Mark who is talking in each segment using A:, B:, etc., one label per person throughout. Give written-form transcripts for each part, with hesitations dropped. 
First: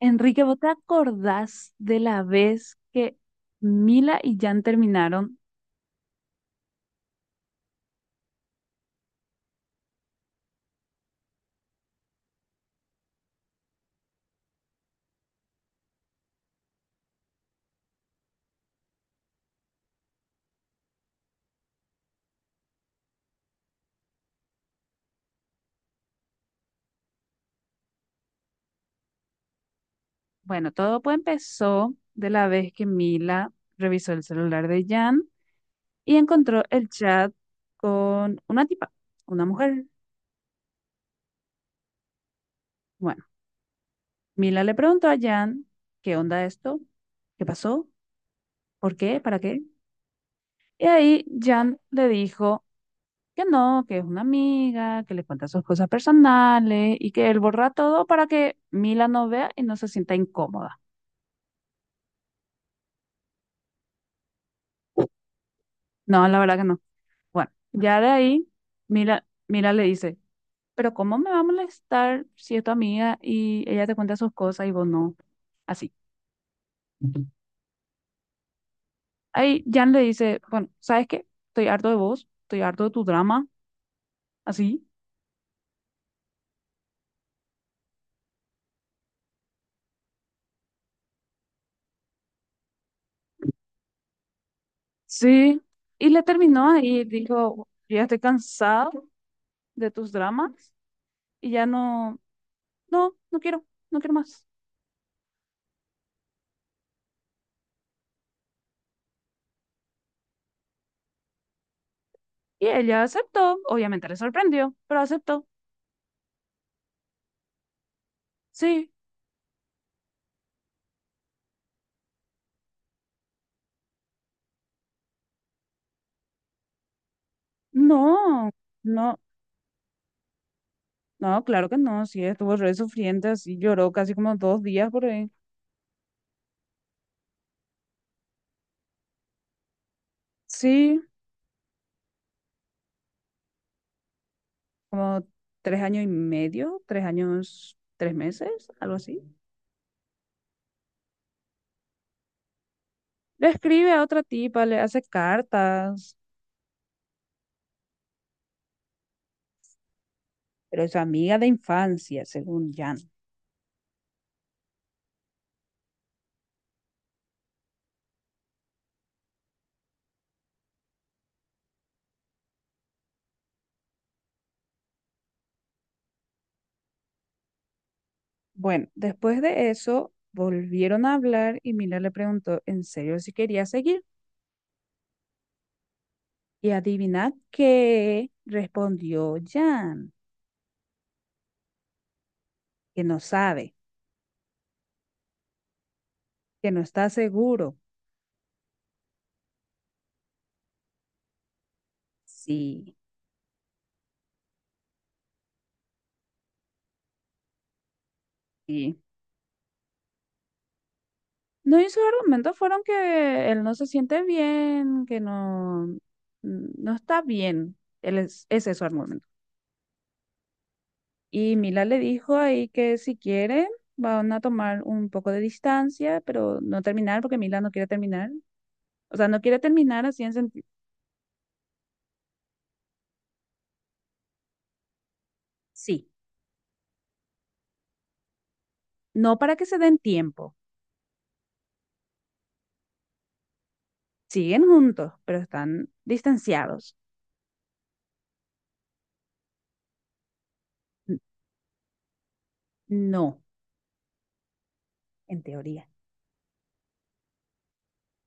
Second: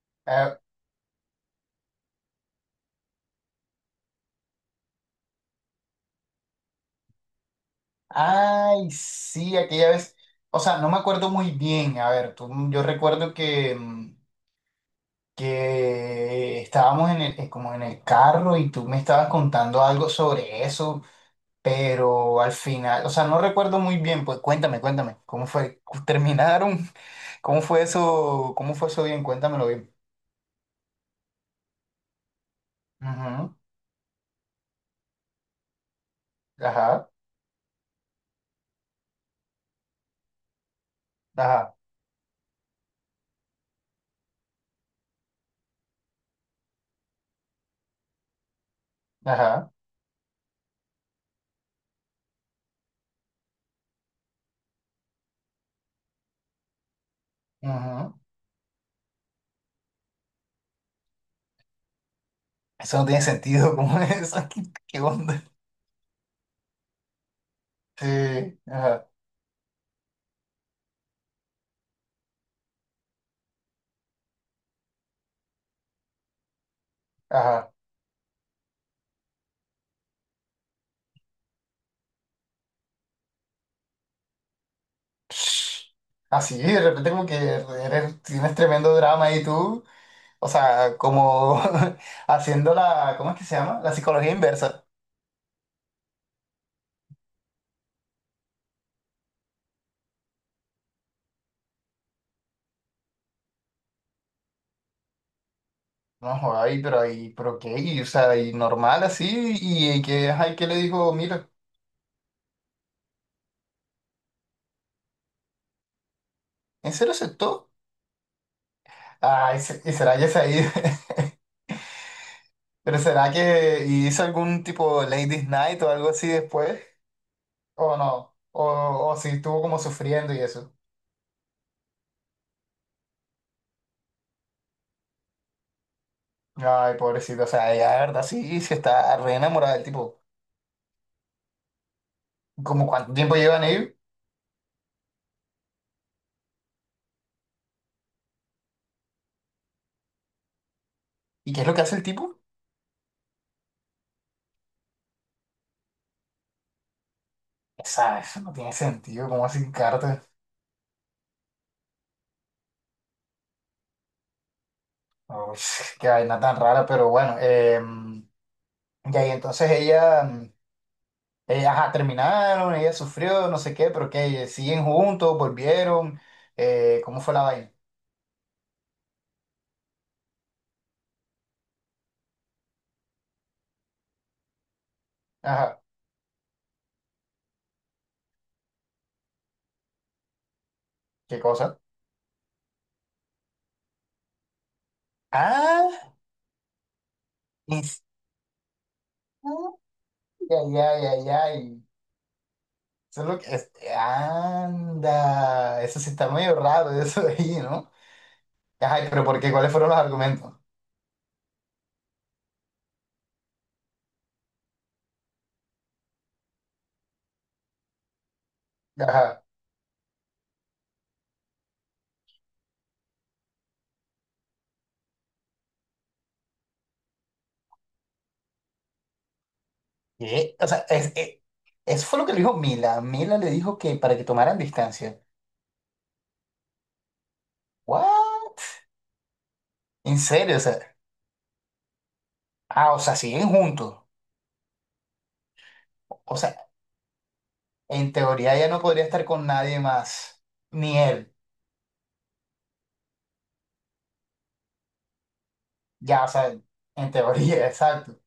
A: Enrique, ¿vos
B: Ah,
A: te acordás de la vez que Mila y Jan terminaron?
B: ay, sí, aquella vez. O sea, no me acuerdo muy bien. A ver, tú, yo recuerdo que, que estábamos en el, como en el carro y tú me estabas contando algo sobre eso, pero al final, o sea, no recuerdo muy bien. Pues cuéntame, ¿cómo fue? ¿Terminaron? ¿Cómo fue eso? ¿Cómo fue eso bien? Cuéntamelo bien.
A: Bueno, todo pues empezó de la vez que
B: Ujú.
A: Mila revisó el celular de Jan y encontró el
B: Ajá,
A: chat con una tipa, una mujer.
B: ajá,
A: Bueno, Mila le preguntó a Jan, ¿qué onda esto? ¿Qué pasó? ¿Por qué? ¿Para qué?
B: ajá.
A: Y ahí Jan le dijo que no, que es una amiga, que le cuenta sus cosas personales y que él borra todo
B: Ujú.
A: para que Mila no vea y no se sienta incómoda.
B: Eso no tiene sentido, ¿cómo es eso? ¿Qué onda?
A: No, la verdad que no. Bueno, ya de ahí,
B: Sí, ajá,
A: mira le dice, pero ¿cómo me va a molestar si es tu amiga y ella te cuenta sus cosas y vos no? Así.
B: ajá.
A: Ahí Jan le dice, bueno, ¿sabes qué? Estoy harto de vos, estoy harto de tu drama, así.
B: Así, de repente como que tienes tremendo drama y tú, o sea, como haciendo la, ¿cómo es que se llama? La psicología inversa.
A: Sí. Y le terminó ahí, dijo, yo ya estoy cansado de tus dramas y ya no, no quiero, no quiero más.
B: No, joder, ay, pero ahí, pero qué, y, o sea, y normal así, y que, ay, que le dijo, mira,
A: Y ella aceptó, obviamente le sorprendió, pero aceptó.
B: ¿en serio aceptó?
A: Sí,
B: Ay, y será que se ha ido, pero será que hizo algún tipo Ladies Night o algo así después, o no,
A: no, no.
B: o si estuvo como sufriendo y eso.
A: No, claro que no, sí, estuvo re sufriente, así lloró casi como dos días por ahí.
B: Ay, pobrecito, o sea, ella, la verdad, sí, sí está re enamorada del tipo.
A: Sí,
B: ¿Como cuánto tiempo llevan ellos
A: como tres años y medio, tres años, tres meses, algo así.
B: y qué es lo que hace el tipo?
A: Le escribe a otra tipa, le hace cartas,
B: Esa Eso no tiene sentido, cómo así cartas.
A: pero es su amiga de infancia, según Jan.
B: Uy, qué vaina tan rara, pero bueno. Y ahí entonces ella, ajá, terminaron, ella sufrió, no sé qué, pero que siguen juntos, volvieron. Cómo fue la vaina?
A: Bueno, después de eso, volvieron a hablar y Miller le preguntó en serio si quería seguir.
B: Ajá,
A: Y adivinad qué respondió Jan,
B: ¿qué cosa?
A: que no sabe,
B: Ah,
A: que no está seguro.
B: es- ay, ay, ay, ay.
A: Sí,
B: Eso es lo que anda, eso sí está medio raro, eso de ahí, ¿no? Ajá,
A: sí.
B: pero ¿por qué? ¿Cuáles fueron los argumentos?
A: No, y sus argumentos fueron que él no se siente bien, que no, no está bien. Él es, ese es su argumento.
B: Ajá.
A: Y Mila le dijo ahí que si quiere, van a tomar un poco de distancia, pero no terminar, porque Mila no quiere terminar. O sea, no quiere terminar así en
B: ¿Qué?
A: sentido.
B: O sea, eso fue lo que le dijo Mila. Mila le dijo que para que tomaran distancia.
A: Sí,
B: ¿What?
A: no, para que se den
B: ¿En
A: tiempo.
B: serio? O sea, ah, o sea, siguen juntos.
A: Siguen juntos, pero están
B: O sea,
A: distanciados.
B: en teoría ya no podría estar con nadie más, ni
A: N-
B: él.
A: No, en teoría.
B: Ya, o sea, en teoría, exacto.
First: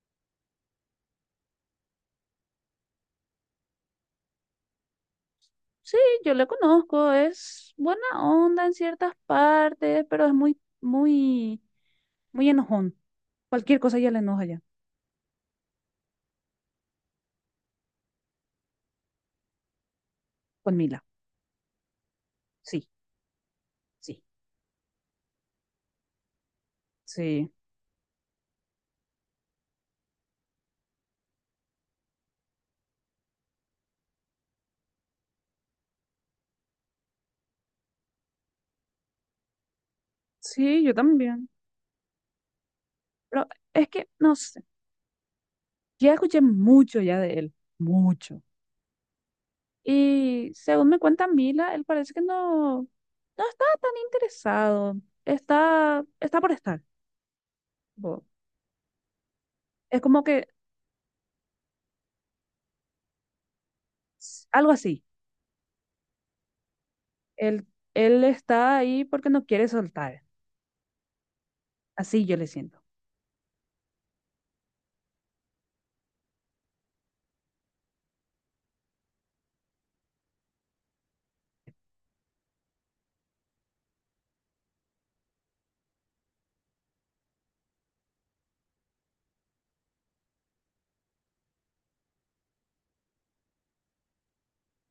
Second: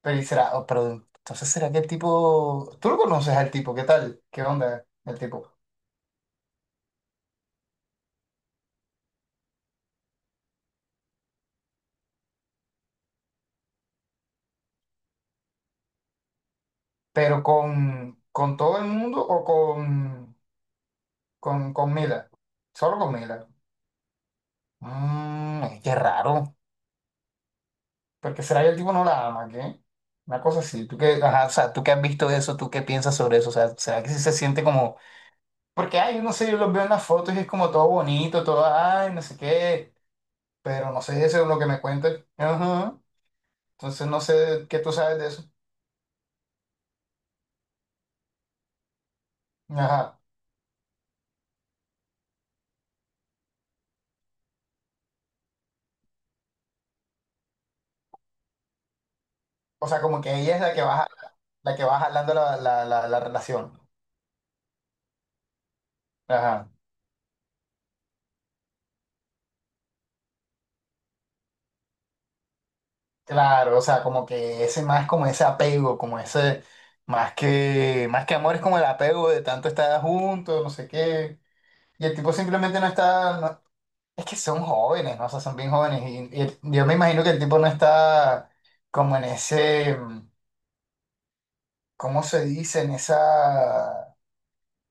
B: Pero, y será, oh, pero entonces será que el tipo, tú lo conoces al tipo, ¿qué tal? ¿Qué onda el tipo?
A: Sí, yo le conozco, es buena onda en ciertas partes, pero es muy, muy, muy enojón. Cualquier cosa ya le enoja ya,
B: Pero con todo el mundo o con,
A: con Mila.
B: con Mila.
A: Sí,
B: Solo con Mila.
A: sí,
B: Mmm, qué raro.
A: sí,
B: Porque será que el tipo no la ama, ¿qué? Una cosa así. ¿Tú qué, ajá, o sea, tú qué has visto de eso? ¿Tú qué piensas sobre eso? O sea, ¿será que sí se siente como... Porque, ay, yo no sé, yo los veo en las fotos y es como todo bonito, todo, ay, no sé qué?
A: sí,
B: Pero
A: yo
B: no sé, eso es
A: también.
B: lo que me cuentan. Ajá.
A: Pero es
B: Entonces
A: que,
B: no
A: no sé,
B: sé qué tú sabes de eso.
A: ya escuché mucho ya de él, mucho.
B: Ajá.
A: Y según me cuenta Mila, él parece que no, no está tan interesado, está, está por estar. Tipo,
B: O
A: es
B: sea, como
A: como
B: que
A: que
B: ella es la que va jalando la relación.
A: algo así,
B: Ajá.
A: él, él está ahí porque no quiere soltar. Así yo le siento.
B: Claro, o sea, como que ese más como ese apego, como ese... más que amor es como el apego de tanto estar juntos, no sé qué. Y el tipo simplemente no está. Es que son jóvenes, ¿no? O sea, son bien jóvenes. Y, yo me imagino que el tipo no está como en ese. ¿Cómo se dice? En esa.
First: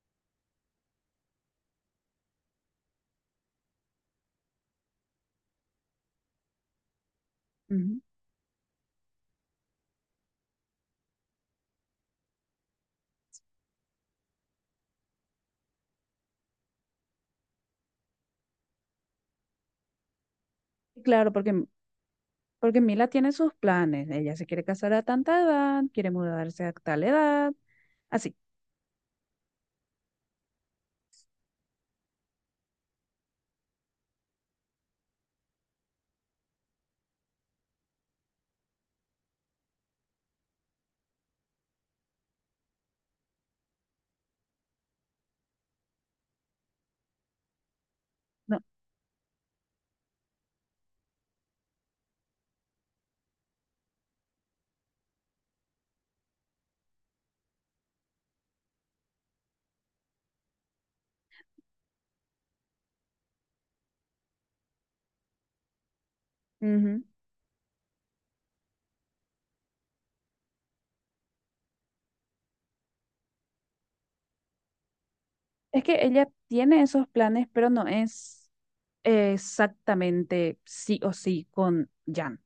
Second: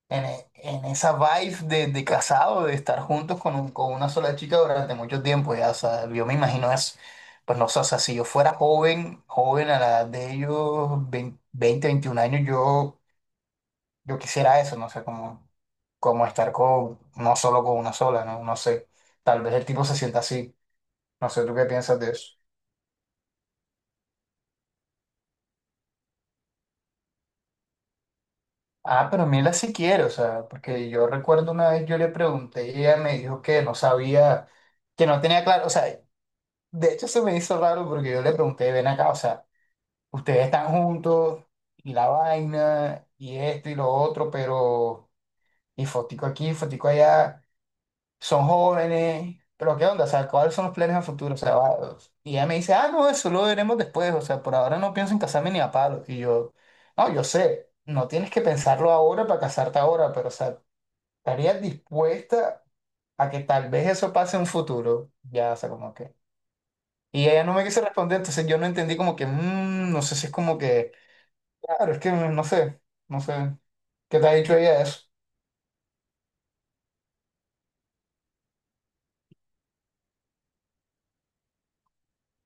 B: En, en esa vibe de casado, de estar juntos con, con una sola chica durante mucho tiempo, ya. O sea, yo me imagino eso. Pues no sé, o sea,
A: Ujú.
B: si yo fuera joven, joven a la edad de ellos, 20 20, 21 años, yo quisiera eso, no sé, como, como estar con, no solo con una sola, ¿no? No sé. Tal vez el tipo se sienta así. No
A: Claro,
B: sé tú qué
A: porque
B: piensas de eso.
A: porque Mila tiene sus planes. Ella se quiere casar a tanta edad, quiere mudarse a tal edad. Así,
B: Ah, pero Mila sí quiere, o sea, porque yo recuerdo una vez yo le pregunté y ella me dijo que no sabía, que no tenía claro, o sea, de hecho se me hizo raro porque yo le pregunté, ven acá, o sea, ustedes están juntos y la vaina y esto y lo otro, pero y fotico aquí, fotico allá. Son
A: no.
B: jóvenes, pero ¿qué onda? O sea, ¿cuáles son los planes a futuro? O sea, y ella me dice, ah, no, eso lo veremos después, o sea, por ahora no pienso en casarme ni a palo. Y yo, no, yo sé, no tienes que pensarlo ahora para casarte ahora, pero, o sea, ¿estarías dispuesta a que tal vez eso pase en un futuro? Ya, o sea, como que...
A: Ujú.
B: Y ella no me quiso responder, entonces yo no entendí como que, "Mm, no sé si es como que, claro, es que no sé, no sé, ¿qué te ha dicho ella de eso?
A: Es que ella tiene esos planes, pero no es exactamente sí o sí con Jan.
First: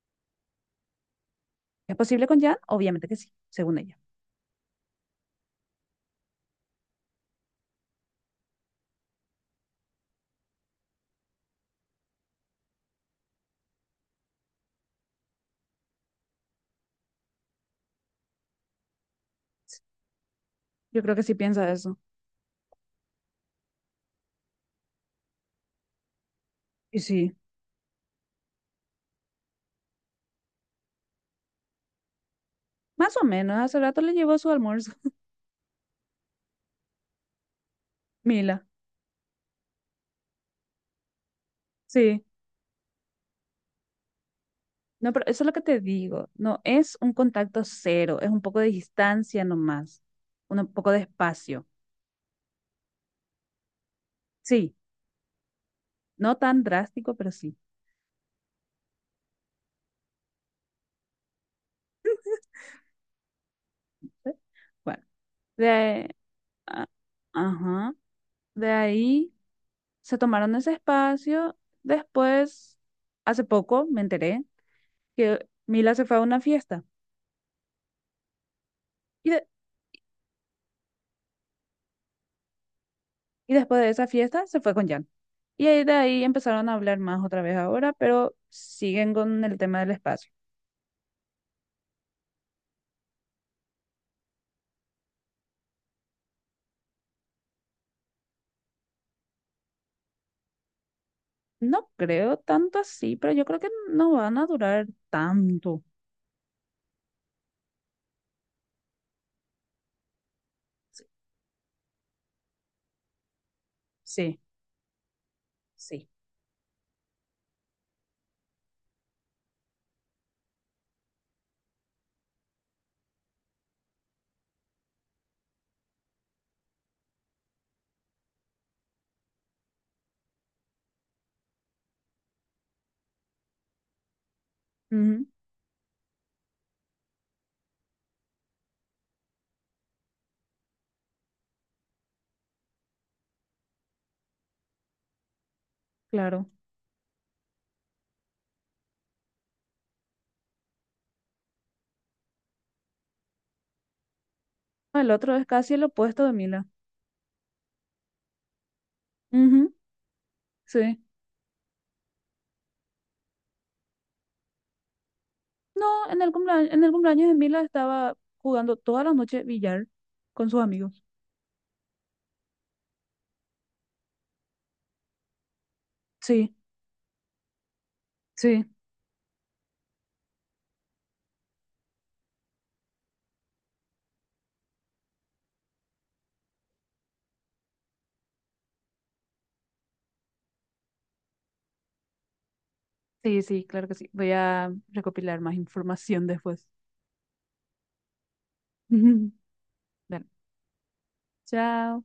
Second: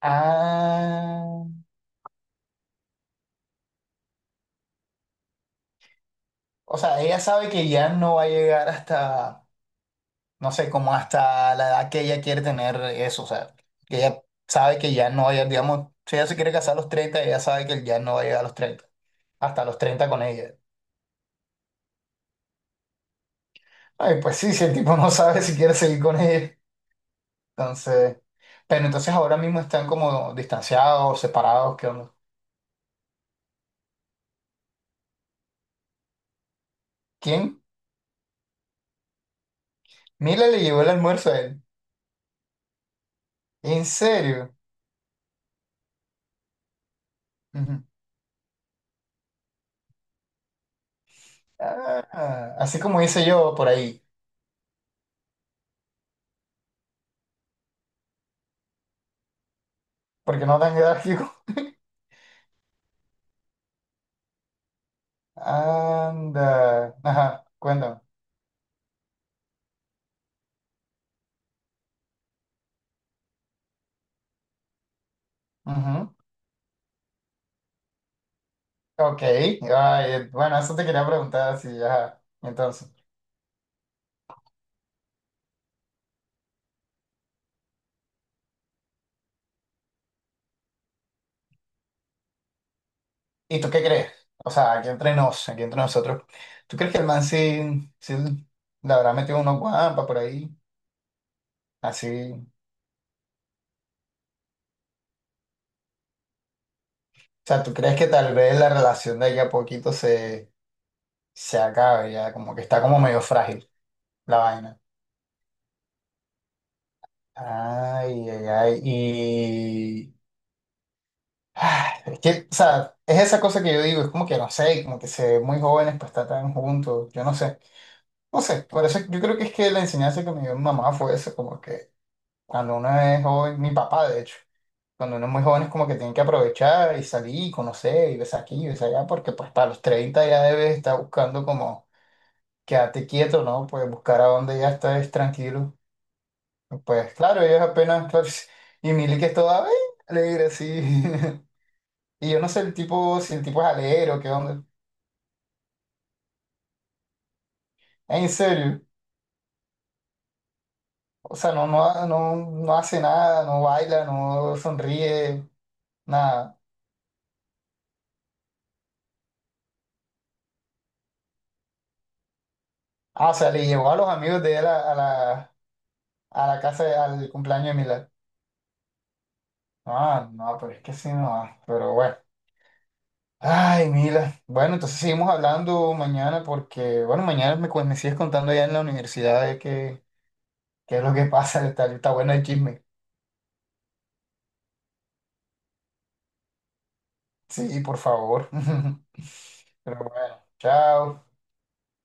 B: Ah.
A: ¿Es posible con Jan? Obviamente que sí, según ella.
B: O sea, ella sabe que ya no va a llegar hasta, no sé, como hasta la edad que ella quiere tener eso. O sea, que ella sabe que ya no va a llegar, digamos, si ella se quiere casar a los 30 ella sabe que ya no va a llegar a los 30 hasta los 30 con ella.
A: Yo creo que sí piensa eso.
B: Ay, pues sí, si el tipo no sabe si quiere seguir con ella.
A: Y sí,
B: Entonces, pero entonces ahora mismo están como distanciados, separados, ¿qué onda?
A: más o menos. Hace rato le llevó su almuerzo.
B: ¿Quién?
A: Mila.
B: Mila le llevó el almuerzo a él.
A: Sí.
B: ¿En serio?
A: No, pero eso es lo que te digo. No es un contacto
B: Ujú.
A: cero, es un poco de distancia nomás, un poco de espacio.
B: Ah, así como hice yo por ahí,
A: Sí. No tan drástico, pero sí.
B: porque no tan grave.
A: ¿Sí? Bueno, de, ahí- a-
B: Anda. Ajá,
A: ajá,
B: cuéntame.
A: de ahí se tomaron ese espacio. Después, hace poco me enteré que Mila se
B: Ujú.
A: fue a una fiesta
B: Ok.
A: y, de-
B: Ay, bueno, eso te quería preguntar, sí, ajá. Entonces,
A: y después de esa fiesta se fue con Jan. Y ahí de ahí empezaron a hablar más otra vez ahora, pero siguen con el tema del espacio.
B: ¿y tú qué crees? O sea, aquí entre nos, aquí entre nosotros, ¿tú crees que el man sí, sí le habrá metido unos guampas por ahí?
A: No
B: Así.
A: creo
B: O
A: tanto así, pero yo creo que no van a durar tanto.
B: sea, ¿tú crees que tal vez la relación de ella a poquito se acabe ya? Como que está como medio frágil la
A: Sí,
B: vaina.
A: sí.
B: Ay, ay, ay. Es que, o sea, es esa cosa que yo digo, es como que no sé, como que se ven muy jóvenes pues está tan juntos, yo no sé, no sé, por eso yo creo que es que la enseñanza que me dio mi mamá fue eso, como que cuando uno es joven, mi papá de hecho, cuando uno
A: Ujú,
B: es muy joven es como que tiene que aprovechar y salir y conocer y ves aquí y ves allá, porque pues para los 30 ya debes estar buscando como quedarte quieto, ¿no? Pues buscar a donde ya estés tranquilo.
A: claro.
B: Pues claro, ellos apenas, claro, y Mili que es toda "Ay, alegre así". Y yo no sé el tipo, si el tipo es alero, qué onda.
A: No, el otro es casi el opuesto de Mila.
B: ¿En serio?
A: Ujú. Sí.
B: O sea, no, no, no, no hace nada, no baila, no sonríe,
A: No,
B: nada.
A: en el cumpleaños de Mila estaba jugando toda la noche billar con sus amigos.
B: Ah, o sea, le llevó a los amigos de él a
A: Sí,
B: la casa, al cumpleaños de Mila.
A: sí,
B: Ah, no, pero es que sí, no. Ah, pero bueno. Ay, Mila. Bueno, entonces seguimos hablando mañana porque, bueno, mañana me, me sigues contando allá en la universidad de qué, qué es lo que pasa. Está, está bueno el chisme.
A: sí, sí, claro que sí. Voy a recopilar más información después.
B: Sí, por favor. Pero
A: Dale.
B: bueno, chao.
A: Chao.